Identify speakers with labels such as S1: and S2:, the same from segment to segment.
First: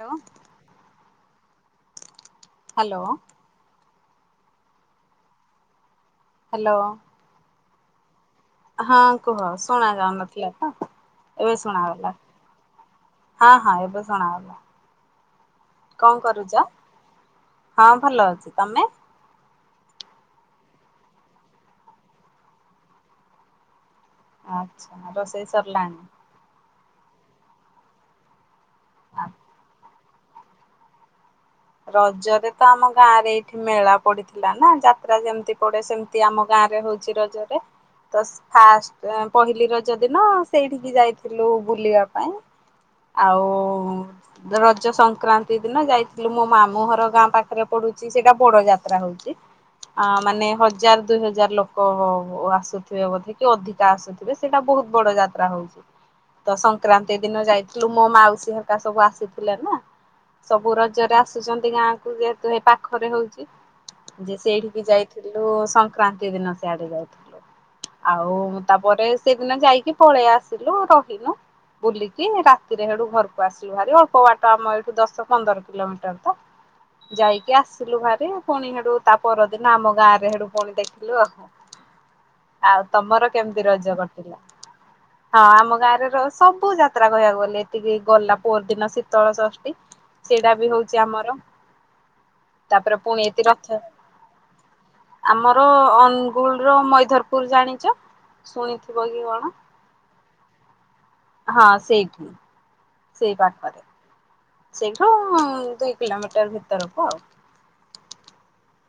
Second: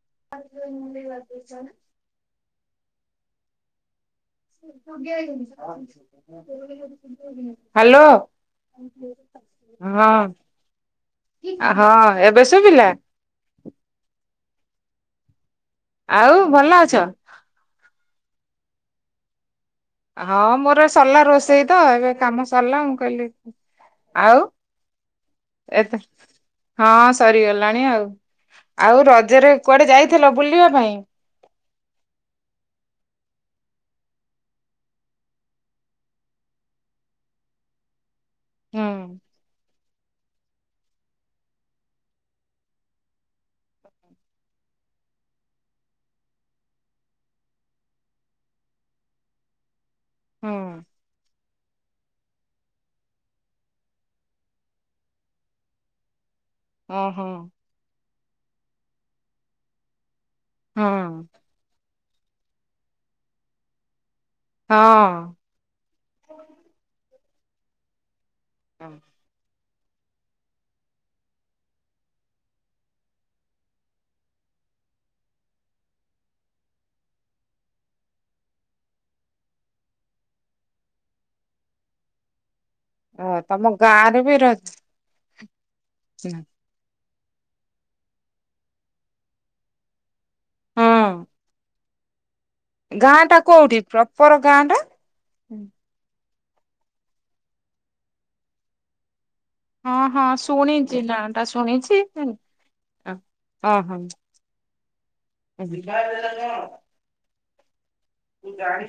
S1: Hello
S2: ଗୁଣ୍ଡି ବାତୀଛ ନା
S1: ହାଲୋ
S2: ପଗ ହେଇଯଣି [unintelligible]
S1: ହାଲୋ
S2: ହାଲୋ
S1: ହଁ କୁହ ଶୁଣା ଯାଉନଥିଲା ତ ଏବେ ଶୁଣାଗଲା।
S2: ହଁ ଏବେ ଶୁଭିଲା
S1: ହଁ ହଁ ଏବେ ଶୁଣାଗଲା। କଣ
S2: ଆଉ
S1: କରୁଛ?
S2: ଭଲ ଅଛ?
S1: ହଁ ଭଲ ଅଛି। ତମେ?
S2: ହଁ ମୋର ସରିଲା ରୋଷେଇ ତ ଏବେ କାମ ସରିଲା ମୁଁ କହିଲି ଆଉ
S1: ଆଚ୍ଛା ରୋଷେଇ
S2: ଏତେ
S1: ସରିଲାଣି?
S2: ହଁ ସରିଗଲାଣି ଆଉ। ଆଉ ରଜରେ କୁଆଡେ ଯାଇଥିଲ ବୁଲିବା ପାଇଁ?
S1: ରଜରେ ତ ଆମ ଗାଁ ରେ ଏଇଠି ମେଳା ପଡିଥିଲା ନା ଯାତ୍ରା ଯେମିତି ପଡେ ସେମ ତି ଆମ ଗାଁ ରେ ହଉଛି ରଜରେ, ତ
S2: ହୁଁ
S1: ଫାଷ୍ଟ ପହିଲି ରଜ ଦିନ ସେଇଠିକି ଯାଇଥିଲୁ ବୁଲିବା ପାଇଁ। ଆଉ ରଜ ସଂକ୍ରାନ୍ତି ଦିନ ଯାଇ ମୋ ମାମୁଁ ଘର ଗାଁ ପାଖରେ ପଡୁଛି ସେଇଟା ବଡ ଯାତ୍ରା ହଉଛି ଆ ମାନେ
S2: ହୁଁ
S1: ହଜାର ଦୁଇ ହଜାର ଲୋକ ଆସୁଥିବେ ବୋଧେ କି ଅଧିକା ଆସୁ ଥିବେ ସେଇଟା ବହୁତ ବଡ ଯାତ୍ରା ହଉଛି। ତ ସଂକ୍ରାନ୍ତି
S2: ଓହୋ
S1: ଦିନ ଯାଇଥିଲୁ ମୋ ମାଉସୀ ହେରିକା ସବୁ ଆସିଥିଲେ ନା ସବୁ
S2: ହଁ
S1: ର ଆସୁଛନ୍ତି ଗାଁ କୁ ଯେହତୁ ହେ ପାଖରେ ହଉଛି ଯେ ସେଇଠିକି
S2: ହଁ।
S1: ଯାଇଥିଲୁ। ସଂ କ୍ରାନ୍ତି ଦିନ ସିଆଡେ ଯାଇଥିଲୁ। ଆଉ ତାପରେ ସେଦିନ ଯାଇକି ପଳେଇ ଆସିଲୁ ରହିନୁ ବୁଲିକି ରାତିରେ ହେଠୁ ଘରକୁ ଆସିଲୁ ଭାରି ଅଳ୍ପ ବାଟ ଆମ ଏଇଠୁ ଦଶ ପନ୍ଦର କିଲୋମିଟର ତ। ଯାଇକି ଆସିଲୁ ଭାରି ପୁଣି ହେଡୁ ତା ପରଦିନ ଆମ ଗାଁ ରେ ହେଡୁ ପୁଣି ଦେଖି ଲୁ ଆଉ। ଆଉ
S2: ଓ
S1: ତମର କେମିତି
S2: ତମ
S1: ରଜ
S2: ଗାଁ ରେ ବି
S1: କଟିଲା?
S2: ରଜ
S1: ହଁ ଆମ ଗାଁରେ ର ସବୁ ଯାତ୍ରା କହିବାକୁ ଗଲେ ଏତିକି ଗଲା ପର ଦିନ ଶୀତଳ ଷଷ୍ଠୀ ସେଇଟା ବି ହଉଛି
S2: ହଁ
S1: ଆମର ତାପରେ ପୁଣି
S2: ଗାଁ ଟା
S1: ଏତି ରଥ
S2: କୋଉଠି ପ୍ରପର ଗାଁ ଟା?
S1: ଆମର ଅନୁଗୁଳର ମଇଧରପୁର ଜାଣିଚ। ଶୁଣିଥିବ କି କଣ?
S2: ହଁ ହଁ ଶୁଣିଚି ନାଁ ଟା
S1: ହଁ
S2: ଶୁଣିଚି
S1: ସେଇଠି
S2: ଜାଣିନି
S1: ସେଇ ପାଖରେ।
S2: ଓହୋ।
S1: ସେଇଠୁ
S2: ହଁ
S1: ଦୁଇ କିଲୋମିଟର ଭିତରକୁ ଆଉ।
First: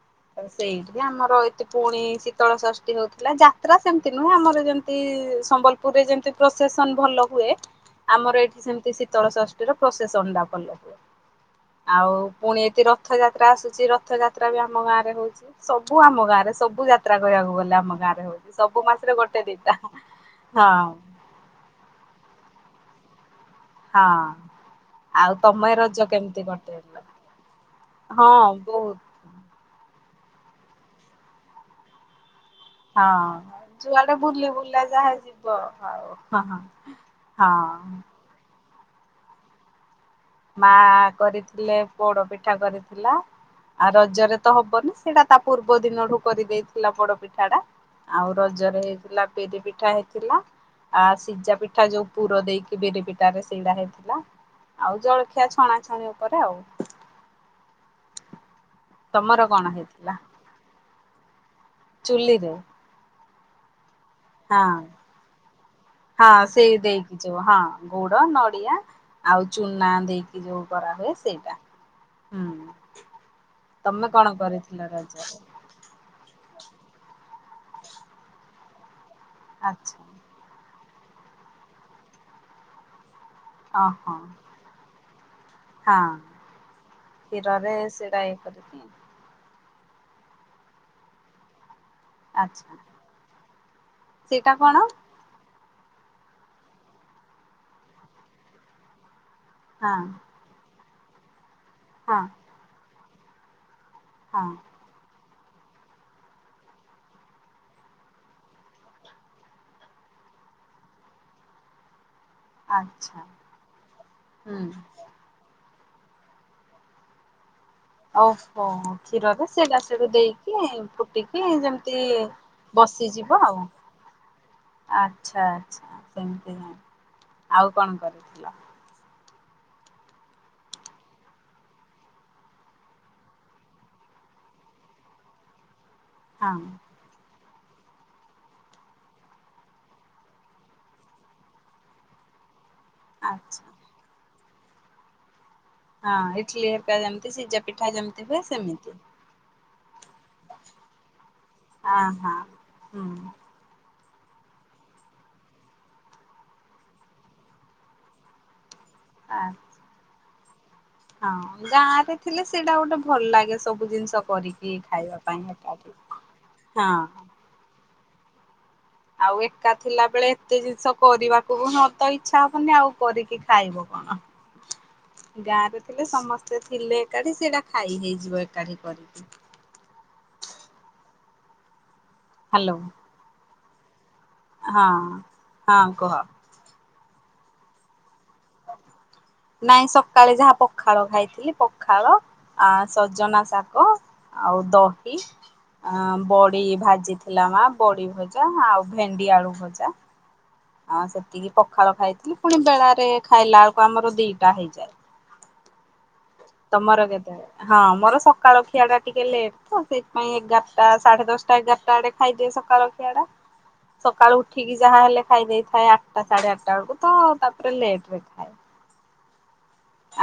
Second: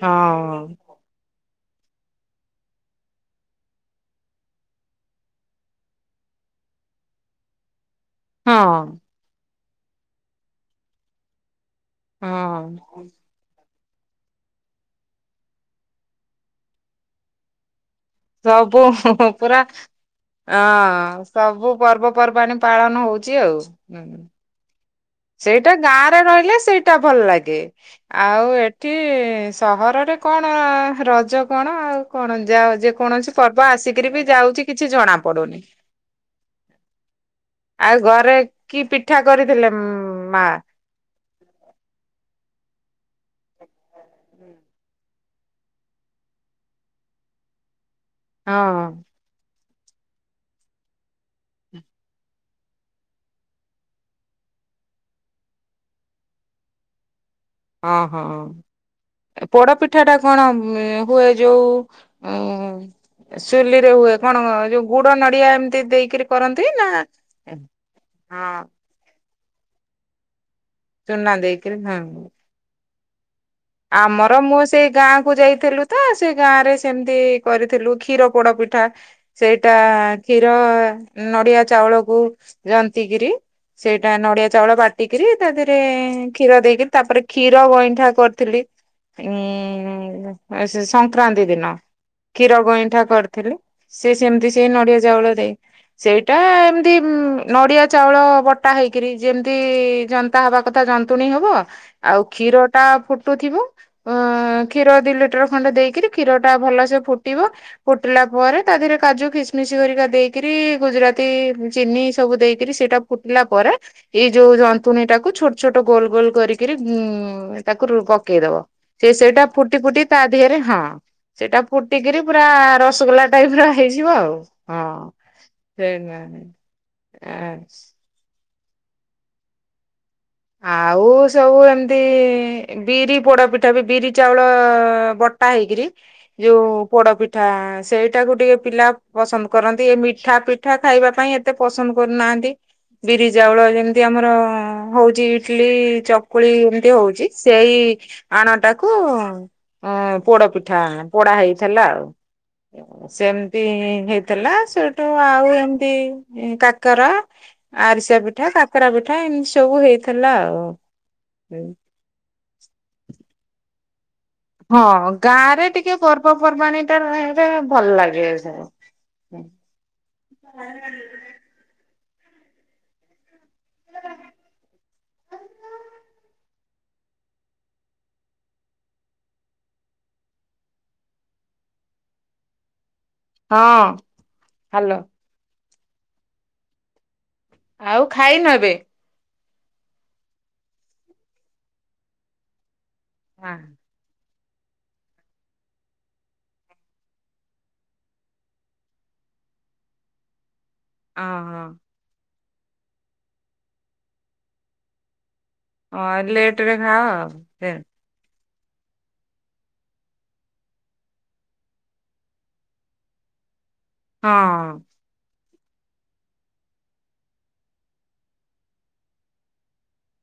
S2: ହଁ
S1: ଏ ଆମର ଏଠି ପୁଣି ଶୀତଳ ଷଷ୍ଠୀ ହଉଥିଲା। ଯାତ୍ରା ସେମିତି ନୁହେଁ। ଆମର ଯେମିତି ସମ୍ବଲ ପୁରୀରେ ଯେମିତି ପ୍ରସେସନ ଭଲ ହୁଏ। ଆମର
S2: ହଁ
S1: ଏଇଠି ସେମିତି ଶୀତଳ ଷଷ୍ଠୀର ପ୍ରସେସନଟା ଭଲ ହୁଏ। ଆଉ ପୁଣି
S2: ହଁ।
S1: ଏଠି ରଥଯାତ୍ରା ଆସୁଚି ରଥଯାତ୍ରା ବି ଆମ ଗାଁରେ ସେଇଥିପାଇଁ ହଉଚି। ସବୁ ଆମ ଗାଁରେ ସବୁ ଯାତ୍ରା କହିବାକୁ ଗଲେ ଆମ ଗାଁରେ। ହଉଛି
S2: ସବୁ
S1: ମାସରେ ଗୋଟେ
S2: ପୁରା
S1: ଦିଟା।
S2: ହଁ। ସବୁ ପର୍ବପର୍ବାଣି ପାଳନ ହଉଚି ଆଉ। ହୁଁ
S1: ହଁ। ଆଉ
S2: ସେଇଟା
S1: ତମେ ରଜ
S2: ଗାଁରେ
S1: କେମିତି
S2: ରହିଲେ ସେଇଟା
S1: କଟେଇଲ?
S2: ଭଲ ଲାଗେ।
S1: ହଁ
S2: ଆଉ ଏଠି
S1: ବହୁତ
S2: ସହରରେ କଣ ରଜ କଣ ଆଉ କଣ ଯାଅ
S1: ହଁ
S2: ଯେକୌଣସି ପର୍ବ ଆସିକିରି
S1: ଯୁଆଡେ
S2: ବି
S1: ବୁଲି
S2: ଯାଉଚି
S1: ବୁଲା
S2: କିଛି
S1: ଯାହା
S2: ଜଣା
S1: ଯିବ
S2: ପଡୁନି।
S1: ଆଉ ହଁ ହଁ ହଁ।
S2: ଆଉ ଘରେ କି ପିଠା କରିଥିଲେ ମା?
S1: ମା କରିଥିଲେ ପୋଡ଼ ପିଠା କରିଥିଲା। ଆଉ ରଜରେ ତ ହବନି ସେଇଟା ତା ପୂର୍ବ ଦିନଠୁ କରିଦେଇଥିଲା ପୋଡ଼ ପିଠାଟା। ଆଉ
S2: ହଁ
S1: ରଜରେ ହେଇଥିଲା। ବିରି ପିଠା ହେଇଥିଲା ଆଁ ସିଝା ପିଠା ଯୋଉ ପୁର ଦେଇକି ବିରି ପିଠାରେ ସେଇଡା ହେଇଥିଲା। ଆଉ ଜଳଖିଆ ଛଣାଛଣି ଉପରେ ଆଉ।
S2: ଅଁ ହଁ
S1: ତମର
S2: ଏ
S1: କଣ
S2: ପୋଡ଼
S1: ହେଇଥିଲା
S2: ପିଠାଟା କଣ ହୁଏ ଯୋଉ
S1: ଚୁଲିରେ।
S2: ଉଁ ଚୁଲିରେ ହୁଏ। କଣ
S1: ହଁ
S2: ଏ ଯୋଉ ଗୁଡ଼ ନଡ଼ିଆ ଏମିତି ଦେଇ କିରି
S1: ହଁ
S2: କରନ୍ତି
S1: ସେଇ
S2: ନା।
S1: ଦେଇକି ଯୋଉ ଗୁଡ
S2: ହଁ।
S1: ନଡିଆ ଆଉ ଚୁନା ଦେଇକି ଯୋଉ କରାହୁଏ
S2: ଚୁନା
S1: ସେଇଟା
S2: ଦେଇକିରି ହଁ।
S1: ହୁଁ। ତମେ କଣ
S2: ଆମର ମୁଁ
S1: କରିଥିଲ
S2: ସେଇ ଗାଁକୁ
S1: ରଜରେ?
S2: ଯାଇଥିଲୁ। ତ ସେ ଗାଁରେ ସେମିତି କରିଥିଲୁ କ୍ଷୀର ପୋଡ଼ ପିଠା ସେଇଟା
S1: ଆଚ୍ଛା
S2: କ୍ଷୀର ନଡ଼ିଆ ଚାଉଳକୁ ଯନ୍ତିକିରି ସେଇଟା
S1: ଓହୋ
S2: ନଡ଼ିଆ ଚାଉଳ ବାଟିକିରି ତା ଦେହରେ
S1: ହଁ
S2: କ୍ଷୀର ଦେଇକିରି ତାପରେ କ୍ଷୀର
S1: କ୍ଷୀରରେ
S2: ଗଇଁଠା
S1: ସେଇଟା ଇଏ
S2: କରି ଥିଲି।
S1: କରିକି
S2: ଏଁ ଏ ସେ ସଂକ୍ରାନ୍ତି ଦିନ। କ୍ଷୀର
S1: ଆଚ୍ଛା
S2: ଗଇଁଠା କରିଥିଲି। ସେ ସେମିତି
S1: ସେଇଟା
S2: ସେଇ
S1: କଣ?
S2: ନଡ଼ିଆ ଚାଉଳ ଦେଇ। ସେଇଟା ଏମିତି ନଡ଼ିଆ ଚାଉଳ ବଟା ହେଇକିରି ଯେମିତି
S1: ହଁ
S2: ଯ ଯନ୍ତା ହବା କଥା ଯନ୍ତୁଣୀ ହବ।
S1: ହଁ
S2: ଆଉ କ୍ଷୀରଟା ଫୁଟୁଥିବ। ଅଁ
S1: ହଁ
S2: କ୍ଷୀର ଦି ଲିଟର ଖଣ୍ଡେ ଦେଇକରି କ୍ଷୀରଟା ଭଲସେ ଫୁଟିବ। ଫୁଟିଲା ପରେ ତା ଦେହରେ କାଜୁ କିସମିଶ୍ ହେରିକା ଦେଇକିରି ଗୁଜୁରାତି ଚିନି ସବୁ ଦେଇ ଦେଇକିରି ସେଇଟା
S1: ଆଚ୍ଛା
S2: ଫୁଟିଲା ପରେ ଏଇ ଯୋଉ
S1: ହୁଁ।
S2: ଜନ୍ତୁଣୀଟାକୁ ଛୋ ଛୋଟ ଗୋଲ ଗୋଲ କରିକିରି ଉଁ ତାକୁ ପକେଇଦବ।
S1: ଓହୋ
S2: ସେ
S1: କ୍ଷୀରରେ
S2: ସେଇଟା ଫୁଟି ଫୁଟି
S1: ସେଠୁ
S2: ତା ଦେହରେ ହଁ
S1: ଦେଇକି ଫୁଟିକି
S2: ସେଟା
S1: ଯେମିତି
S2: ଫୁଟିକିରି ପୁରା ରସଗୋଲା
S1: ବସିଯିବ ଆଉ
S2: ଟାଇପର ହେଇଯିବ ଆଉ। ହଁ
S1: ଆଚ୍ଛା
S2: ସେ
S1: ଆଚ୍ଛା ସେମିତି ଆଉ କଣ କରିବି ଦିଅ?
S2: ଆଉ ସବୁ ଏମିତି ବିରି ପୋଡ଼ପିଠା ବି ବିରି ଚାଉଳ ବଟା ହେଇକିରି
S1: ହଁ
S2: ଯୋଉ ପୋଡ଼ ପିଠା ସେଇଟାକୁ ଟିକେ ପିଲା ପସନ୍ଦ କରନ୍ତି। ମିଠା, ପିଠା ଖାଇବା ପାଇଁ। କେତେ ପସନ୍ଦ କରୁନାହାନ୍ତି, ବିରି,
S1: ଆଚ୍ଛା
S2: ଚାଉଳ ଯେମିତି ଆମର ହଉଛି ଟଲି
S1: ହଁ
S2: ଚକୁଳି
S1: ଇଟଲି
S2: ଏମିତି
S1: ହେରିକା
S2: ହଉଛି
S1: ଯେମିତି ସିଝା
S2: ସେଇ
S1: ପିଠା ଯେମିତି ହୁଏ
S2: ଆଣଟାକୁ
S1: ସେମିତି।
S2: ହଁ ପୋଡ଼ ପିଠା ପୋଡ଼ା ହେଇଥିଲା
S1: ହଁ
S2: ଆଉ।
S1: ହଁ ହୁଁ
S2: ସେମ୍ ହେଇଥିଲା। ସେଠୁ ଆଉ ଏମତି କାକରା ଆରିସା ପିଠା, କାକରା ପିଠା
S1: ଆ
S2: ଏମିତି ସବୁ ହେଇଥିଲା।
S1: ହଁ ଗାଁ ରେ ଥିଲେ ସେଇଟା ଗୋଟେ ଭଲ ଲାଗେ ସବୁ ଜିନିଷ କରି।
S2: ହଁ ଗାଁରେ ଟିକେ ପର୍ବପର୍ବାଣୀ ଟା
S1: ହଁ।
S2: ରହିଲେ ଭଲଲାଗେ।
S1: ଆଉ ଏକା ଥିଲା ବେଳେ ଏତେ ଜିନିଷ କରିବା ମ ତ ଇଚ୍ଛା ହବନି ଆଉ କରିକି ଖାଇବୁ କଣ? ଗାଁ ରେ ଥିଲେ ସମସ୍ତେ ଥିଲେ ଏକାଠି ସେଇଟା ଖାଇ ହେଇଯିବ ଏକାଠି କରିକି। ହ୍ୟାଲୋ
S2: ହଁ ହାଲୋ
S1: ହଁ ହଁ କୁହ।
S2: ଆଉ ଖାଇନ ଏବେ।
S1: ନାଇଁ ସକାଳେ ଯାହା ପଖାଳ ଖାଇଥିଲି, ପଖାଳ, ସଜନା
S2: ହଁ
S1: ଶାଗ ଆଉ ଦହି ଅ ବଡ଼ି ଭାଜିଥିଲା ମା ବଡ଼ି ଭଜା ଆଉ ଭେଣ୍ଡି ଆଳୁ ଭଜା। ଆ ସେତିକି
S2: ହଁ
S1: ପଖାଳ ଖାଇଥିଲି, ପୁଣି ବେଳାରେ ଖାଇଲା ବେଳକୁ ଆମର ଦିଟା ହେଇଯାଏ।
S2: ହଁ ଲେଟ ରେ
S1: ତମର କେତେ
S2: ଖାଅ
S1: ହଁ ମୋର ସ ସକାଳ ଖିଆ ଟା ଟିକେ ଲେଟ୍ ତ ସେଇଥିପାଇଁ ଏଗାରଟା ସାଢ଼େ ଦଶଟା ଏଗାରଟା ବେଳେ ଖାଇଦେବି ସକାଳଖିଆଟା।
S2: ହ
S1: ସକାଳୁ ଉଠିକି ଯାହା ହେଲେ ଖାଇ ଦେଇଥାଏ ଆଠଟା ସାଢ଼େ ଆଠଟା ବେଳକୁ ତ ତାପରେ ଲେଟ୍।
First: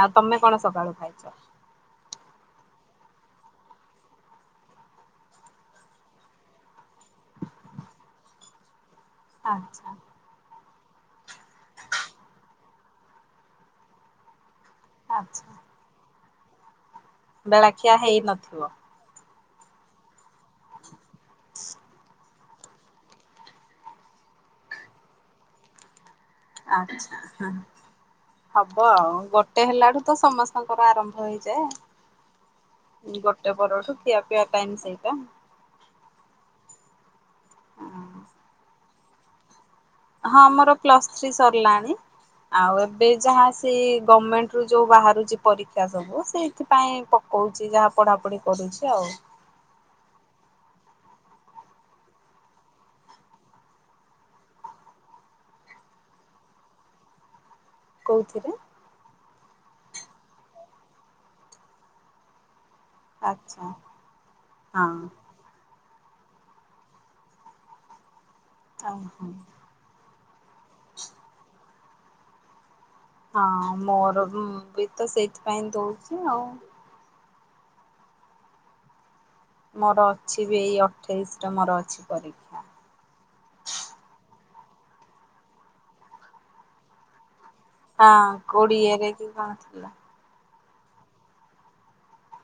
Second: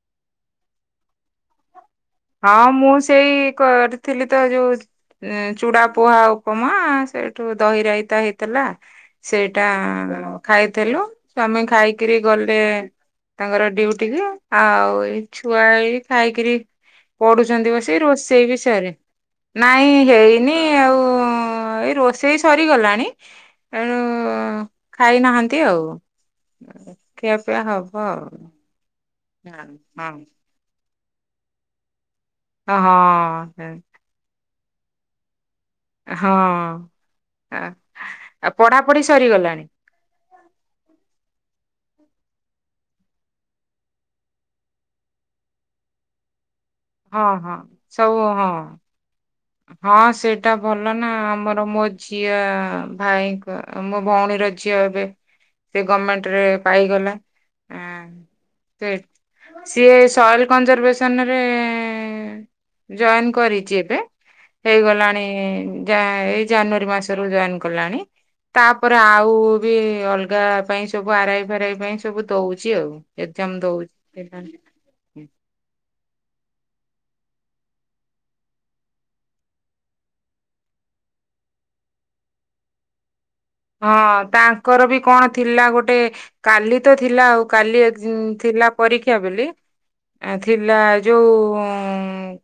S1: ଆଉ ତମେ କଣ ସକାଳୁ ଖାଇଛ?
S2: ହଁ ମୁଁ ସେଇ କରିଥିଲି ତ ଯୋଉ ଚୂଡା ପୁହା ଉପମା ସେଇଠୁ ଦହିରାଇତା ହେଇଥିଲା। ସେଇଟା
S1: ଆଚ୍ଛା
S2: ଖାଇଥିଲୁ, ସ୍ୱାମୀ ଖାଇକିନି ଗଲେ ତାଙ୍କର ଡ୍ୟୁଟିକି ଆ ଏଇ
S1: ଆଚ୍ଛା
S2: ଛୁଆ ଖାଇକିରି ପଢୁଛନ୍ତି
S1: ବେଳାଖିଆ
S2: ବସିକ ରୋଷେଇ
S1: ହେଇନଥିବ।
S2: ବି ସରିନି। ନାଇଁ ହେଇନି ଆଉ ଏଇ ରୋଷେଇ ସରିଗଲାଣି ଏଣୁ ଖାଇନାହାନ୍ତି ଆଉ
S1: ଆଚ୍ଛା
S2: ଖିଆପିଆ ହବ ଆଉ।
S1: ହବ ଆଉ ଗୋଟେ ହେଲାଠୁ ତ ସମସ୍ତଙ୍କର ଆରମ୍ଭ ହେଇଯାଏ।
S2: ଓ ହଁ
S1: ଗୋଟେ
S2: ସେ
S1: [unintelligible]
S2: ହଁ ଆ ଆ ପଢ଼ାପଢ଼ି ସରିଗଲାଣି।
S1: ହଁ ମୋର ପ୍ଲସ୍ ଥ୍ରୀ ସରିଲାଣି। ଆଉ ଏବେ ଯାହା ସେଇ ଗଭର୍ଣମେଣ୍ଟରୁୁ ଯୋଉ ବାହାରୁଛି ପରୀକ୍ଷା ସବୁ ସେଇ ଏଥିପାଇଁ
S2: ହଁ ହଁ
S1: ପକଉଚି ଯାହା
S2: ସବୁ
S1: ପଢ଼ାପଢ଼ି
S2: ହଁ।
S1: କରୁଚି ଆଉ।
S2: ହଁ ସେଇଟା ଭଲ ନା ଆମର ମୋ ଝିଅ ଭାଇଙ୍କ ମୋ ଭଉଣୀର ଝିଅ ଏବେ ସେ ଗଭର୍ମେଣ୍ଟରେ ପାଇଗଲା। ଆଁ,
S1: କଉଥିରେ?
S2: ସେ ସିଏ ସଏଲ କଂଜରଭେସନରେ ଜଏନ
S1: ଆଚ୍ଛା
S2: କରିଛି ଏବେ।
S1: ହଁ
S2: ହେଇଗଲାଣି ଏଇ ଜାନୁଆରୀ ମାସରୁ ଜଏନ କଲାଣି। ତାପରେ
S1: ଓହୋ
S2: ଆଉ ବି ଅଲଗା ପାଇଁ ସବୁ ଆରାଇ ଫେରାଇ ପାଇଁ ସବୁ ଦଉଛି ଆଉ। ଏକ୍ଜାମ
S1: ହଁ ମୋର ବି ବି ତ
S2: ଦଉଛି।
S1: ସେଇଥିପାଇଁ ଦୋଉଚି ଆଉ। ମୋର ଅଛି ବି ଏଇ ଅଠେଇଶି ଟା ମୋର ଅଛି ପରୀ
S2: ହଁ ତାଙ୍କର ବି କଣ ଥିଲା ଗୋଟେ କାଲି ତ ଥିଲା ଆଉ। କାଲି ଏକ
S1: ହଁ
S2: ଥିଲା
S1: କୋଡିଏରେ
S2: ପରୀକ୍ଷା
S1: କି
S2: ବେଲି।
S1: କଣ ଥିଲା
S2: ଏଁ ଥିଲା ଯୋଉ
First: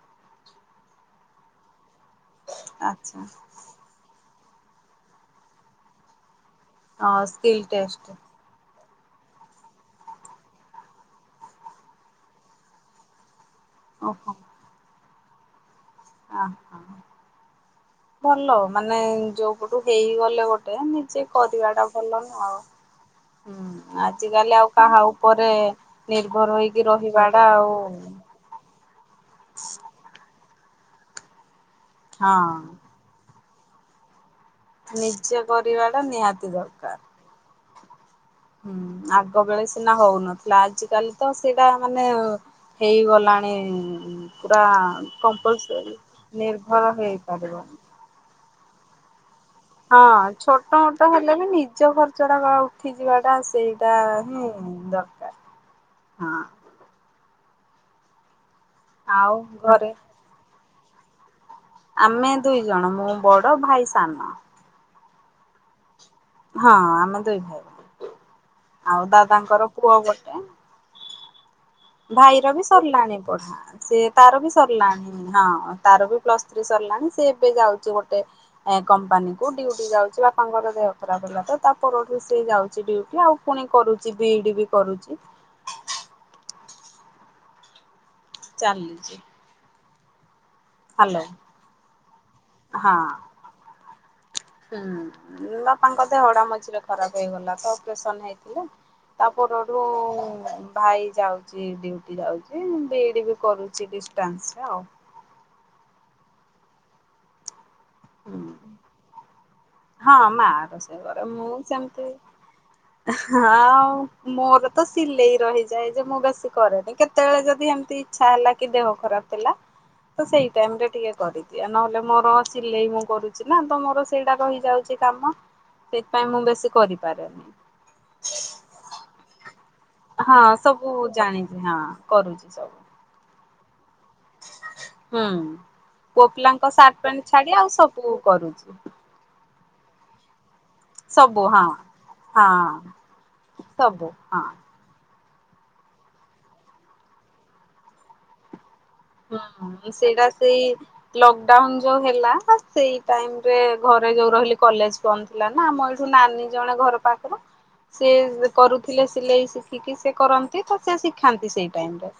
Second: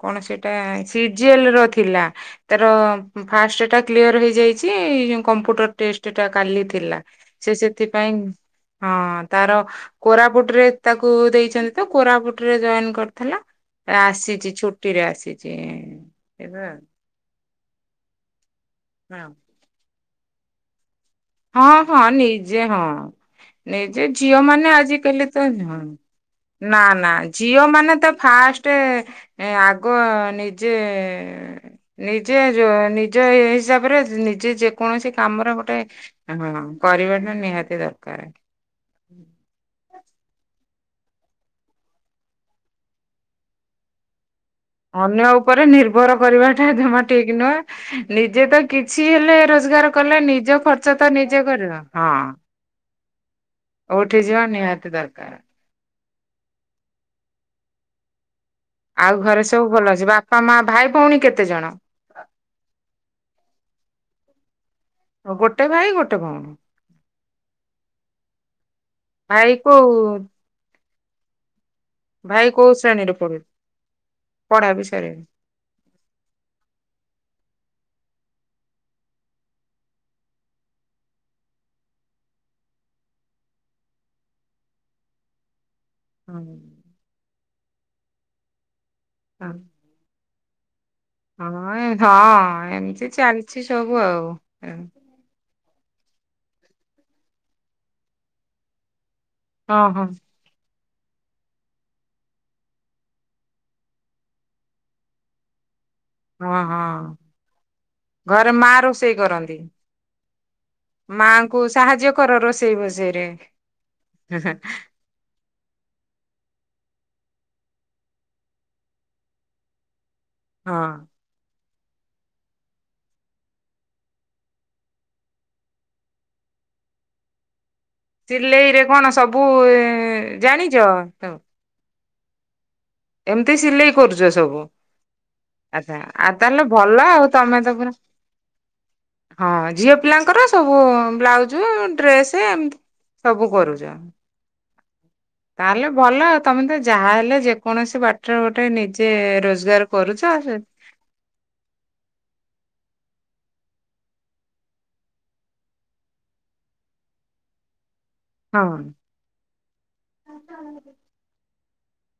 S2: କଣ ସେଟା ସି ଜି ଏଲ୍ ର ଥିଲା। ତାର
S1: ଆଚ୍ଛା
S2: ଫାଷ୍ଟ ଟା କ୍ଲିୟର ହେଇଯାଇଛି କମ୍ପୁଟର ଟେଷ୍ଟା କାଲି ଥିଲା ସିଏ
S1: ସ୍କିଲ୍ ଟେଷ୍ଟ
S2: ସେଥିପାଇଁ ହଁ ତାର କୋରାପୁଟରେ ତାକୁ ଦେଇଛନ୍ତି ତ କୋରାପୁଟ ରେ ଜଏନ କରିଥେଲା। ଏ
S1: ଓହୋ
S2: ଆସିଚି ଛୁଟିରେ ଆସିଚି
S1: ଆ
S2: ଏବେ ଆଉ।
S1: ଭଲ ମାନେ
S2: ଆଉ
S1: ଯୋଉ ପଟୁ ହେଇଗଲେ ଗୋଟେ ନି
S2: ହଁ ହଁ ନିଜେ ହଁ।
S1: ହୁଁ
S2: ନିଜେ ଝିଅ
S1: ଆଜିକାଲି
S2: ମାନେ
S1: ଆଉ କାହା
S2: ଆଜିକାଲି ତ
S1: ଉପରେ
S2: ହଁ
S1: ନିର୍ଭର
S2: ନା
S1: ହେଇକି
S2: ନା
S1: ରହିବାଟା
S2: ଝିଅ
S1: ଆଉ
S2: ମାନେ ତ ଫାଷ ଷ୍ଟେ ଏଁ ଆଗ ନି ଜେ ନିଜେ
S1: ହଁ
S2: ଯୋ ନିଜ ଏ ହିସାବରେ ନିଜେ କୌଣସି
S1: ନିଜେ
S2: କାମର ଗୋଟେ
S1: କରିବା ଟା ନିହାତି
S2: ହଁ
S1: ଦରକାର।
S2: କରିବା ଟା ନିହାତି ଦରକାରେ।
S1: ହୁଁ ଆଗ ବେଳେ ସିନା ହୋଉନଥିଲା ଆଜି କାଲି ତ ସେଇଟା ମାନେ ହେଇଗଲାଣି। ପୁରା
S2: ଅନ୍ୟ ଉପରେ
S1: କମ୍ପଲସରି
S2: ନିର୍ଭର କରିବାଟା
S1: ନିର୍ଭର
S2: ଜମା ଠିକ
S1: ହେଇପାରିବ।
S2: ନୁହେଁ ନିଜେ ତ କିଛି ହେଲେ ରୋଜଗାର
S1: ହଁ
S2: କଲେ ନିଜ
S1: ଛୋଟ
S2: ଖର୍ଚ୍ଚ ତ ନିଜେ କରିବ ହଁ।
S1: ଉଠି ଯିବାଟା ସେଇଟା
S2: ଉଠିଯିବା
S1: ହୁଁ
S2: ନିହାତି
S1: ଦରକାର।
S2: [inaudible]
S1: ହଁ।
S2: ଆଉ ଘରେ ସବୁ ଭଲ ଅଛି ବାପା ମା ଭାଇ ଭୋଉଣୀ କେତେଜଣ।
S1: ଆମେ ଦୁଇ ଜଣ ମୁଁ ବଡ ଭାଇ ସାନ।
S2: ଗୋଟେ ଭାଇ ଗୋଟେ ଭଉଣୀ?
S1: ହଁ ଆମେ ଦୁଇ ଭାଇ। ଆଉ
S2: ଭାଇ
S1: ଦାଦାଙ୍କର
S2: କୋଉ
S1: ପୁଅ ଗୋଟେ।
S2: ଭାଇ
S1: ଭାଇର ବି
S2: କୋଉ ଶ୍ରେଣୀରେ
S1: ସରିଲାଣି
S2: ପଢୁ
S1: ପଢା ସିଏ ତାର ବି
S2: ପଢା ବିଷୟରେ?
S1: ସରିଲାଣି ହଁ। ତାର ବି ପ୍ଲସ୍ ଥ୍ରୀ ସରିଲାଣି ସିଏ ଏବେ ଯାଉଚି ଗୋଟେ ଏ କମ୍ପାନୀ କୁ ଡିୟୁଟି ଯାଉଚି ବାପାଙ୍କର ଦେହ ଖରାପ ହେଲା ତ ତା ପରଠୁ ସିଏ ଯାଉଚି ଡିୟୁଟି ଆଉ ପୁଣି କରୁଚି ବିଇ ଡି ବି କରୁଚି।
S2: ହଁ।
S1: ଚାଲିଚି।
S2: ହଁ ହଁ ହଁ
S1: ହଁ
S2: ଏମିତି ଚାଲ ଛି ସବୁ ଆଉ।
S1: ହୁଁ ବାପାଙ୍କ ଦେହଟା ମଝିରେ ଖରାପ ହେଇଗଲା ତ ଅପରେସନ ହେଇଥିଲେ।
S2: ହଁ
S1: ତାପରଠୁ
S2: ହଁ
S1: ଭାଇ ଯାଉଚି ଡିୟୁଟି ଯାଉଚି ଵିଇ ଡି ବି କରୁଛି ଡିଷ୍ଟାନ୍ସରେ ଆଉ।
S2: ହଁ ହଁ ଘରେ
S1: ହୁଁ
S2: ମା ରୋଷେଇ କରନ୍ତି।
S1: ହଁ ମା ରୋଷେଇ କରେ ମୁଁ
S2: ମାଙ୍କୁ ସାହାଯ୍ୟ କର ରୋଷେଇ
S1: ସେମିତି
S2: ବୋଷେଇରେ
S1: ହଁ ମୋର ତ ସିଲେଇ ରହିଯାଏ ଯେ ମୁଁ ବେଶୀ କରେନି କେତେବେଳେ ଯଦି ଏମିତି ଇଚ୍ଛା ହେଲା କି ଦେହ ଖରାପ ହେଲା
S2: [inaudible]
S1: ତ ସେଇ ଟାଇମ ରେ
S2: ହଁ।
S1: ଟିକେ କରିଦିଏ ନହେଲେ ମୋର ସିଲେଇ ମୁଁ କରୁଛି ନା ତ ମୋର ସେଇଡ଼ା ରହିଯାଉଚି କାମ। ସେଥିପାଇଁ ମୁଁ ବେଶୀ କରିପାରେନି।
S2: ସିଲେଇରେ କଣ ସବୁ
S1: ହଁ
S2: ଜାଣିଛ?
S1: ସବୁ ଜାଣିଚି ହଁ କରୁଚି ସବୁ।
S2: ଏମ୍ତି ସିଲେଇ କରୁଚ ସବୁ।
S1: ହୁଁ।
S2: ଆଚ୍ଛା
S1: ପୁଅ
S2: ଆଉ
S1: ପିଲାଙ୍କ
S2: ତାହେଲେ
S1: ସାର୍ଟ
S2: ଭଲ
S1: ପ୍ୟାଣ୍ଟ
S2: ଆଉ
S1: ଛାଡି
S2: ତମେ ତ ପୁରା
S1: ସବୁ କରୁଛି
S2: ହଁ ଝିଅ ପିଲାଙ୍କର ସବୁ
S1: ସବୁ
S2: ବ୍ଲାଉଜ୍,
S1: ହଁ
S2: ଡ୍ରେସ୍ ଏମ୍ତି
S1: ହଁ
S2: ସବୁ କରୁଚ।
S1: ସବୁ ହଁ।
S2: ତାହେଲେ ଭଲ ଆଉ, ତମେ ତ ଯାହାହେଲେ ଯେକୌଣସି ବା ଟ ଗୋଟେ ନିଜେ ରୋଜଗାର କରୁଚ ସେ
S1: ଲକଡାଉନ୍ ଯୋଉ ହେଲା ସେଇ ଟାଇମ୍ ରେ ଘରେ ଯୋଉ ରହିଲି କଲେଜ୍ ବନ୍ଦ ଥିଲା ନା ଆମ ଏଇଠୁ ନାନୀ ଜଣେ ଘର ପାଖ ସିଏ
S2: ହଁ
S1: କରୁଥିଲେ ସିଲେଇ ଶିଖିକି ସେ କରନ୍ତି ତ ସେ ଖାନ୍ତି ସେଇ ଟାଇମ୍ ରେ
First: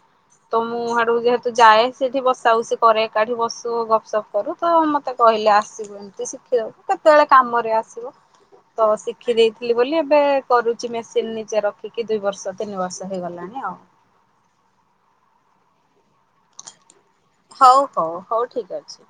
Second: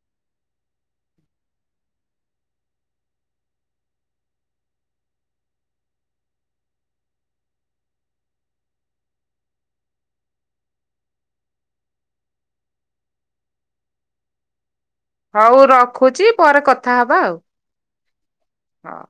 S1: ତ ମୁଁ ଆଡୁ ଯେହେ ତ ଯାଏ ସେଇଠି ବସାଉସି କରେ ଏକାଠି ବସୁ ଗପ୍ ସପ୍ କରୁ ତ ମତେ କହିଲେ ଆସିବୁ। ମତେ ଶିଖେଇଦବୁ ତ କେତବେଳେ କାମରେ ଆସିବ। ତ ଶିଖି ଦେଇଥିଲି ବୋଲି ଏବେ କରୁଚି ମେସିନ୍ ନିଜେ ରଖିକି ଦୁଇ ବର୍ଷ ତିନି ବର୍ଷ ହେଇଗଲା। [unintelligible] ଆଉ।
S2: ହଉ ରଖୁଚି ପରେ କଥା ହବା ଆଉ।
S1: ହଉ-ହଉ-ହଉ ଠିକ୍
S2: ହଁ।
S1: ଅଛି।